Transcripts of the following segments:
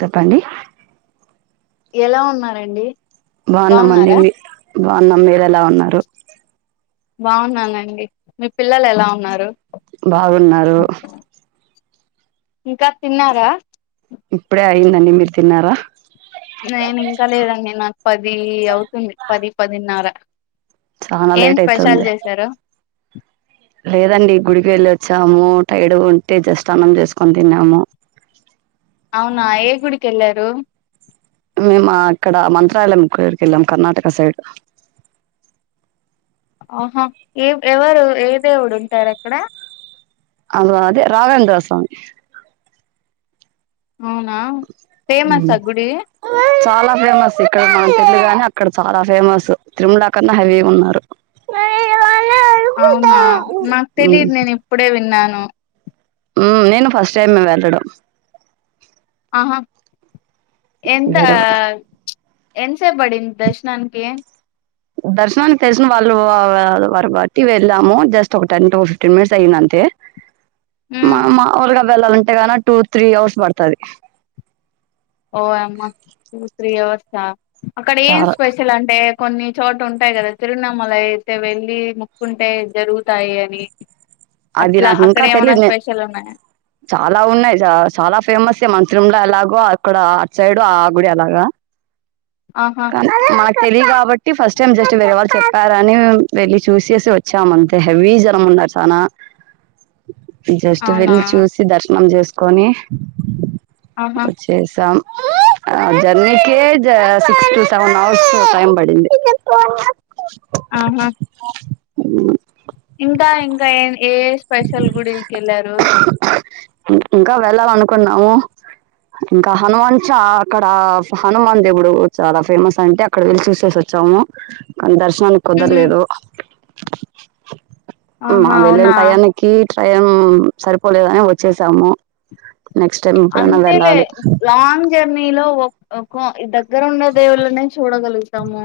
చెప్పండి ఎలా ఉన్నారండి బావున్నాం అండి బాగున్నారా మీ బావున్నాం మీర ఎ లా ఉన్నారు బావున్నానండి మీ పిల్లలు ఎలా ఉన్నారు బాగున్నారు ఇంకా తిన్నారా ఇప్పుడే అయ్యింది అండి మీరు తిన్నారా నేను ఇంకా లేదండి నాకు పది అవుతుంది పది పదిన్నర చానా ఏం లేట్ స్పెషల్ అయితుంది చేశారు లేదండి గుడికి వెల్లొ వచ్చాము టైడ్ గుంటే జస్ట్ అన్నం చేసుకొని తిన్నాము అవునా ఏ గుడికెళ్ళారు మేము ఆ అక్కడ మంత్రాలయం కూడ కి వెళ్ళాం కర్ణాటక సైడ్ ఆహా ఏ ఎవరు ఏ దేవుడు ఉంటారు అక్కడ అద అదే రాఘవేంద్ర స్వామి అవునా ఫేమస్ ఆ గుడి చాలా ఫేమస్ ఇక్కడ మనక్ తెలదు గాని అక్కడ చాలా ఫేమస్ తిరుమల కన్నా హెవీ ఉన్నారు అవునా నాకు తెలిదు నేను ఇప్పుడే విన్నాను మ్ నేను ఫస్ట్ టైమ్ ఎ వెళ్ళడం అహా ఎంతా వేరే వా ఎన్సేపు పడింది దర్శనాన్కి దర్శనానికి తెలిసిన వాళ్ళు వర బట్టి వెళ్ళాము జస్ట్ ఒక టెన్ టు ఫిఫ్టీన్ మినిట్స్ అయ్యిందంతే హ్మ్. మా మా వెళ్ళాలంటేగాన టూ త్రీ అవర్స్ పడతాది ఓ యమ్మా టూ త్రీ అవర్స్ ఆ అక్కడ ఏం చాలా స్పెషల్ అంటే కొన్ని చోట ఉంటాయి కదా తిరునామల అయితే వెళ్ళి మొక్కుంటే జరుగుతాయి అని అది అట్లా నాకు అక్కడ ఇంకా ఏమైనా తెలీదు నే స్పెషల్ ఉన్నాయా చాలా ఉన్నాయి చ చాలా ఫేమస్ ఏ మన తిరు ఎలాగో అక్కడ ఆ అటు సైడు ఆ గుడి అలాగా ఆహా కానీ మా తెలిదు కాబట్టి ఫస్ట్ టైం జస్ట్ వేరే వాళ్ళు చెప్పారని వెళ్ళి చూసేసి వచ్చాం అంతే హెవీ జనం ఉన్నారు చానా జస్ట్ అవునా వెళ్లి చూసి దర్శనం చేసు కోనీ ఆహా వచ్చేసాం ఆ జన్మకే జ six to seven hours time పడింది ఆహా అ ఇంకా ఇంకా ఏ ఏ స్పెషల్ గుడికి వెళ్ళారు ఇంకా వెళ్ళాల అనుకున్నాము ఇంకా హనుమాన్ చ అక్కడ హనుమాన్ దేవుడు చాలా ఫేమస్ అంటే అక్కడ వెళ్ళి చూసే వచ్చాము దర్శ న ఉహు కుదలేదు ఆహా వెళ్ళిన అవునా టయానికి ట్రైన్ సరిపోలేదని వచ్చేసాము నెక్స్ట్ టైం ఎప్పుడైనా అంతే లే వెళ్ళాలి లాంగ్ జర్నీలో ఇద్ద దగ్గర ఉన్న దేవుళ్ళనే చూడగల సము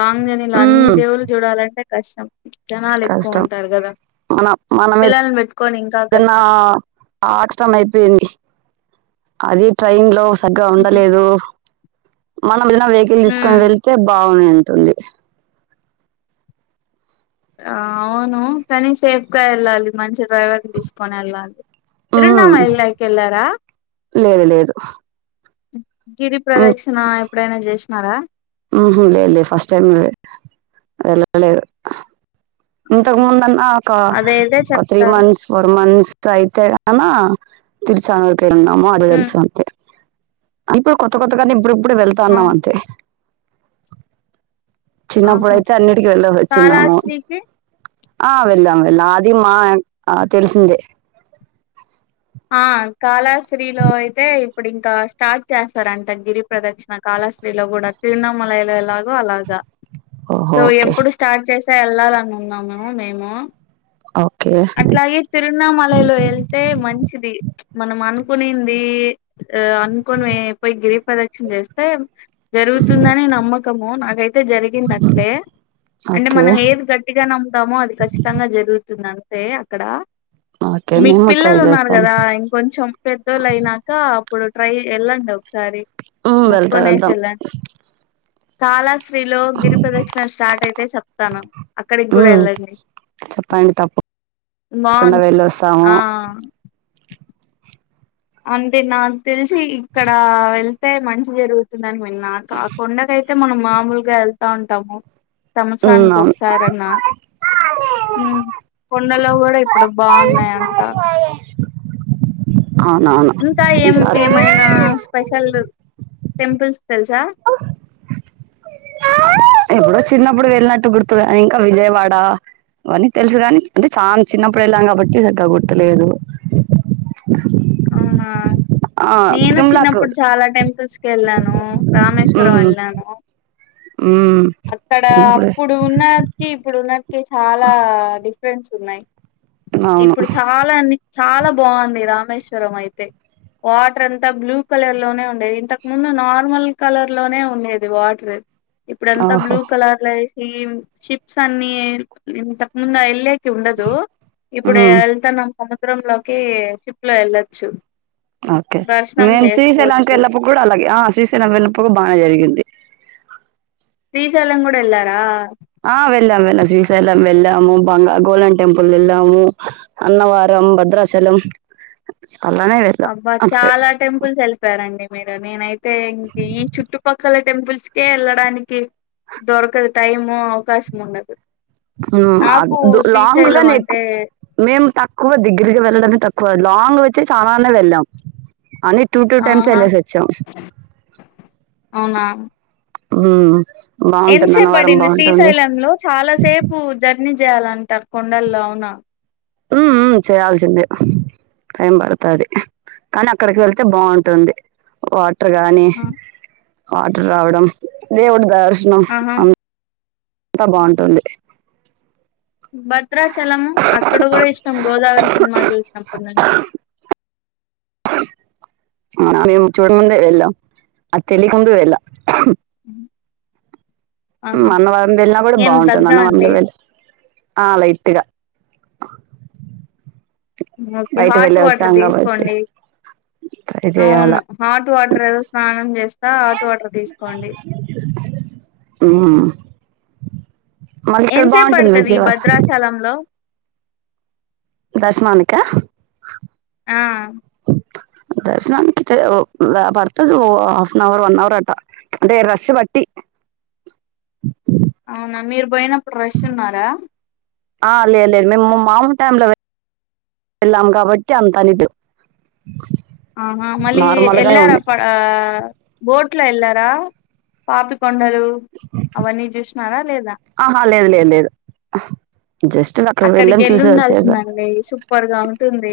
లాంగ్ జర్నీ లో అన్ని ఉమ్ దేవులు చూడాలంటే కష్టం జనాలు ఎక్కువ కష్టం ఉంటారు కదా మన మన మీద పిల్లల్ని పెట్టుకొని ఇంకా ఏదన్నా కష్టం ఆ కష్టం అయిపోయింది అదే ట్రైన్ లో సరీగ్గా ఉహు ఉండలేదు మన వెహికల్ తీసుకొని ఉమ్ వెళ్తే బాగును తుంది ఆ అవును కానీ సేఫ్గా వెళ్ళాలి మంచిగా డ్రైవర్ తీసుకని ఎలాలి ఉమ్, తిరున్నమ ఎల్లర లేదు లేదు గిరి ప్రదక్షిణ ఎప్పుడైనా చేస్త న్నారా ఉ లే లేదు ఫస్ట్ టైమ్ ఇవే ఇంకా వెళ్లలేదు ఇంతకు ముంద అన్న ఒక అదేదే ఒక త్రీ చెప్తారు మంత్స్ ఫోర్ మంత్స్ సైతేనా తిరుచాను న్నామో అది ఉమ్ తెలుసు అంతే అప్పుడు కొత కొతకని ఇప్పుడు ఇప్పుడు వెళ్తాన్నాం అవును అంతే ఆహా చిన్నప్పుడయితే అన్నిటికి వెళ్లేసి వచ్చిన్నాము. కాళాశ్రీకి ఆ వెళ్ళాం వెళ్ళాం అది మా ఆ తెలిసిందే ఆ కాళాశ్రీలో అయితే ఇప్పుడు ఇంకా స్టార్ట్ చేస్తారంట గిరి ప్రదక్షిణ కాళాశ్రీలో కూడా తిరుణమలలో లాగో అలాగా ఓహో సో ఓకే ఎప్పుడు స్టార్ట్ చేసా వెళ్ళాలనున్నాము మేము ఓ అట్లాగే తిరుణమలైలో వెళ్తే మంచిది మనం అనుకునింది అనుకోని పోయి గరిప్ ప్రదక్షిణ చేస్తే జరుగుతుందని నమ్మకము నాకు అ జరిగినట్లే అంటే ఓకే మనం ఏది గట్టిగా నమ్ముతామో అది కచ్చితంగా జరుగు న్నా రే అక్కడ ఓకే మీకు మేము ట్రై పిల్లలు ఉన్నారు చేస్తాం కదా ఇంకొంచెం పెద్దోళ్ళు అయినాక అప్పుడు ట్రై ఏళ్లండి ఒక సారి ఉమ్, వెళ్తాం ముక్కొనేసి వెళ్తాం వెళ్ళండి కాల హ స్త్రీలో గిరి ప్రదక్షిణ స్టార్ట్ అయితే చెప్తాను అక్కడికి కూడా వెళ్ళండి తప్పకుండా బాగుంటు వెళ్ళొస్తాము ఆ అంతే నాకు తెలిసి ఇక్కడ వెళ్తే మంచి జరుగుతుందని విన్నా కాకుండడాక అయితే మనం మామూలుగా వెళ్తా ఉంటాము ఉమ్ సంవత్సరానికి అవును కొకసారి అన్న కొండలో కూడా ఇప్పుడు బాగున్నాయ అంట అవునవును ఇంకా ఏం ఈసారి ఏమైనా స్పెషల్ టెంపుల్స్ తెలుసా ఎప్పుడో చిన్నప్పుడు వెళ్ళినట్టు గుర్తు కానీ ఇంకా విజయవాడ అవన్నీ తెలుసు కాని అంటే చాన చిన్నప్పుడు వెళ్ళాం కాబట్టి సగ్గా గుర్తులేదు ఆ ఆ నేను తిరుమలకు చిన్నప్పుడు చాలా టెంపుల్స్ కి వెళ్ళాను రామేశ్వరం ఉమ్ వెళ్ళాను ఉమ్ అక్కడ చిన్నప్పుడే అప్పుడు ఉన్నకి ఇప్పుడు ఉన్న కె చాలా స్పెక్ట్స్ ఉన్నాయి అవును ఇప్పుడు చాలా అండి చాలా బాగుంది రామష్ తర అయితే వాటర్ అంతా బ్లూ కలర్ లోనే ఉండేది ఇంతకు ముందు నార్మల్ కలర్ లోనే ఉండేది వాటర్ ఇప్పుడ ఎంత ఓహో బ్లూ కలర్ల ఈ షిప్స్ అన్ని ఇంతకు ముందు వెళ్ళ ఉండదు ఇప్పుడు ఉమ్ వెళ్తన్నాం సమస్ సముద్రంలోకి షిప్ లో వెళ్ళచ్చు చు ఓకే మేం శ్రీశైలానికి వెళ్ళప్పు కూడా అలాగే ఆ శ్రీశైలం వెల్ళప్పు బాగా జరిగింది శ్రీశైలం కూడా ఎల్లారా ఆ వెళ్ళాం వెళ్ళాం శ్రీశైలం వెళ్ళాము బంగా బాగా గోల్డెన్ టెంపుల్ వెళ్ళాము అన్నవారం భద్రాచలం చాలానే వెళ్ళాం అబ్బా అటు సైడ్ చాలా టెంపుల్స్ వెళ్ళిపోయరండి మీరు నేనైతే ఇ ఈ చుట్టుపక్కల టెంపుల్స్కే యెళ్ళడానికి దొరకదు టైము అవకాశం ఉండదు ఉమ్ ఆ నాకు దు లాంగ్ శ్రీశైలం గానే ఎక్కువ అంటే మేము తక్కువ దగ్గరికి వెళ్ళడమే తక్కువ క్కువ లాంగ్ అయితే చాలనే వెళ్ళం అని టూ టూ టైమ్స్ ఆహా వెళ్లేసి వచ్చాం ఉం ఎంత సేపడింది శశ్రీశైలం లో చాలాసేపు జర్నీ చేయాలంట తప్పకుండాల్లో కూడా అవునా ఉమ్ ఉమ్ చేయాల్సిందే టైం పడుతుంది కానీ అక్కడికి వెళ్తే బాగుంటుంది వా టార్ గాని ఆ వాటర్ రావడం దేవుడు దర్శ ర్శనం ఆహా అన్ అంత బాగుంటుంది భద్రాచలము అక్కడ కూడా ఇష్టం గోదావరి సినిమా చూసినప్పటి నుంచి అవున మేము చూడముందే వెళ్ళాం అ తెలియకుందు వెళ్ళాం ఆహా అన్నవరం వెళ్ళినా కూడా ఏం బాగుంటుంది దగ్గా అన్నవరంలో అండి వెళ్ళ ఆ లైట్ గా ఓకే బయట హాట్ వెళ్ళి వాటర్ వచ్చాం కాబట్టి తీసుకోండి ట్రై అవును చేయాలా హాట్ వాటర్ ఏదో స్నానం చేస్తా హాట్ వాటర్ తీసుకోండి ఉమ్ మళ్ళీ ఇక్కడ ఎంచెపు బాగుంటుంది పడ్తది ఈ విజయవాడ భద్రాచలంలో దర్శమానిక ఆ దర్శననికితే ఓ ఆ పడుతుది half an hour one hour అటా అంటే రష్ పట్టి అవునా మీరు పోయినప్పుడు రష్ ఉన్నారా ఆ లేదు లేదు మేము మాముూ టైంలో వెళ్ళాం కాబట్టి అంతనిటి ఆహా మళ్ళీ ఎలార ఉంది ప ఆ బోట్ లో ఎలార పాపు కొండలు అవన్నీ చూసినారా లేదా దు లేదలేదు అక్కడికి వెళ్ళి ఉండాల్సిందండి సూపర్గా ఉంటుంది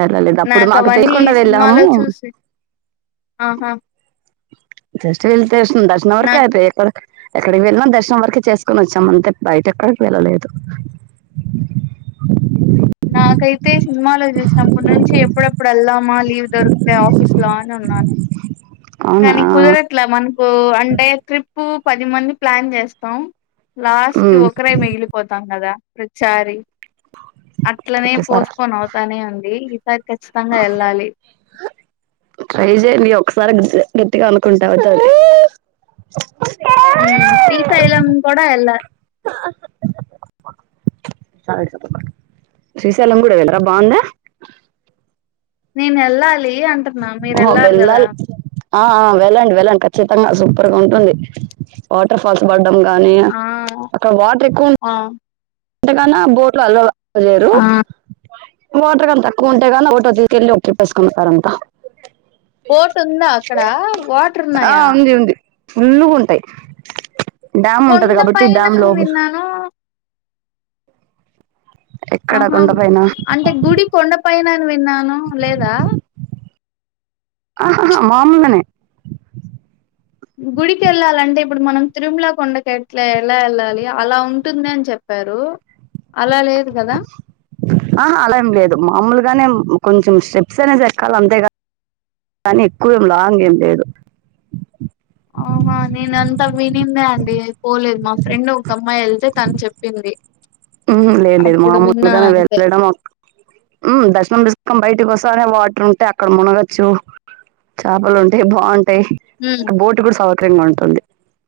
వెళ్ళలేదు అప్పుడు నాకు మాకు అవన్నీ ఈ తెలియకుండా సినిమాలో వెళ్ళాము చూసి ఆహా జస్ట్ వీల్స్ దర్శనం వరకే నాకు అయిపోయ య్యప్ప ఎక్కడికి వెళ్ళిన దర్శనం వరకు చేసుకొని వచ్చాం అంతే బయట ఎక్కడికి వెళ్ళలేదు నాకైతే సినిమాలో చూసినప్పుడు నుంచి ఎప్పుడెప్పుడు వెళ్లామా లీవ్ దొరికితే ఆఫీస్ లో అని ఉన్నాను అవునా కానీ కుదరట్ల మాన్ మకు అంటే ట్రిప్పు పది మంది ప్లాన్ చేస్తాం లాస్ట్ కి ఉమ్ ఒకరే మిగిలిపోతాం కదా ప్రతిసారి అట్లనే ప్రతిసారి పోస్ట్పోన్ అవుతానే ఉంది ఈసారి ఖచ్చితంగా వెళ్ళాలి ట్రై చేయండి ఒకసారి గట్టిగా అనుకుంటా అవుతది ఉ శ్రీశైలం కూడా ఎలా శ్రీశైాలం కూడా వెళ్ళావా బాగుందా నేను వెళ్ళాలి అంటున్న ఓ వెళ్లాలి ఆ వెళ్ళండి వెళ్ళండి ఖచ్చితంగా సూపర్ గా ఉంటుంది వాటర్ ఫాల్స్ బ గాని ఆ అక్కడ వాటర్ ఎక్కువ ఆ ఎంతకన్నా బోట్లు ఇయరు ఆ వాఓటర్ కానీ తక్కువ ఉంటే కానీ ఒకటో తీసుకెళ్ళి ఒక చెప్పేసుకుంటారంట బోట్ ఉందా అక్కడ వాటర్ ఉన్నాయా ఫుల్ గా ఉంటాయి డ్యామ్ ఉంటది కొండ కాబట్టి పైన డ్యామ్ లో అని విన్నాను ఎక్కడ ఆహా కొండ పైన అంటే గుడి కొండపైనను అని విన్నాను లేదా హా హా మామూలుగానే గుడికి వెళ్ళాలంటే ఇప్పుడు మనం తిరుమల కొండకట్ల ఎలా వెళ్ళాలి అలా ఉంటుంది అని చెప్పారు అలా లేద ఆా అలాం లేదు మామూలుగానే కొంచెం స్టెప్స్ అనేసి ఎక్కాలి అంతేగానీ కానీ ఎక్కువేం లాంగ్ ఏం లేదు అహ నేన అంతా వినిందే అండి పోలేదు మా ఫ్రెండ్ ఒక అమ్మాయి వెళ్తే తను చెప్పింది ఊహు లేదు లేదు అప్పుడు విన్నా మామూలుగానే అంతే వెళ్ళడం ఊ దర్శనం చేసుకొని బయట ఇటి వస్తానే వాటర్ ఉంటేయి అక్కడ మునగచ్చు చేపలు ఉంటాయి బాగుంటా టే ఉమ్ ఇక బోట్ కూడా సౌ కరంగా ఉంటుంది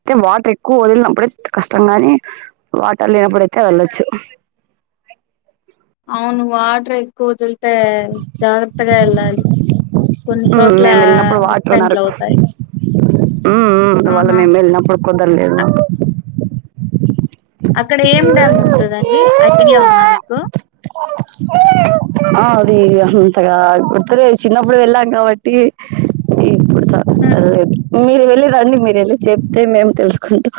అయితే వాటర్ ఎక్కువ వదిలినప్పుడే కష్టంగా ని వాటర్ లేనప్పుడయితే యల్లొచ్చు అవును వాటర్ ఎక్కువ వదిలితే జాగ్రత్తగా ఎళ్ళాలి మేము వెళ్ళినప్పుడు వాటర్ ఉన్నారు అవుతాయి అ ఉ ఉ వాళ్లు ఆహా మీ వెళ్లినప్పుడు కుదరలేదు అక్కడ ఏం డ్యామ్ ఉంటుందండి ఐడియా ఉందా మీకు ఆ ఆది అంతగా గుర్తు లేదు చిన్నప్పుడు వెళ్ళాం కాబట్టి ఈ హ్మ్. [unintelligible] మీరు రాండి మీరు వెళ్ళి చెప్తే మేము తెలుసుకుంటాం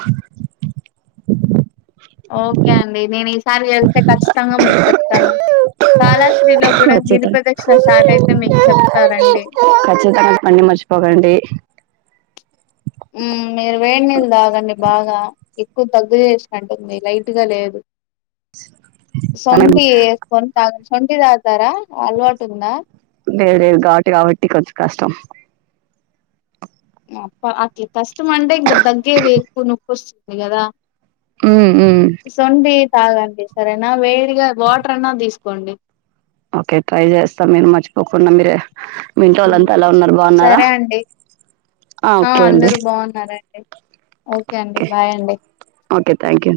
ఓకే అండి నేను ఈ సారి వెళ్తే ఖచ్చితంగా మీకు చెప్తాను కాళాశ్రీలో కూడా ఖచ్చితంగా గిరిపదక్షిణ స్టార్ట్ అయితే మీకు చెప్తారంండి ఖచ్చితంగా రండి మర్చిపోకండి మీరు వేడి నీళ్లు తాగండి బాగా ఎక్కువ తగ్గు చేసినంటుంది లైట్ గా లేదు సండే [unintelligible] టీ తాగుతారా అల్వాటుంద లేేరు లేేరు ఘాటు కాబట్టి కొంచెం కష్టం ప్ప అట్లా కష్టం అంటే ఇంకా తగ్గేది ఎక్కువ నొప్ప వస్తుంది కదా మ్మ్ హ్మ్ సొంటి తాగండి సరేనా వేడిగా వాటర్ అన్నా తీసుకోండి ఓకే ట్రై చేస్తా మీరు మర్చిపోకుండా మీరే మీట్ ఉమ్, వాళ్ళంతా అలా ఉన్నారు బాగున్నారా సరే అండి ఆ ఓకే అండి అ కే ఓకే థ్యాంక్ యూ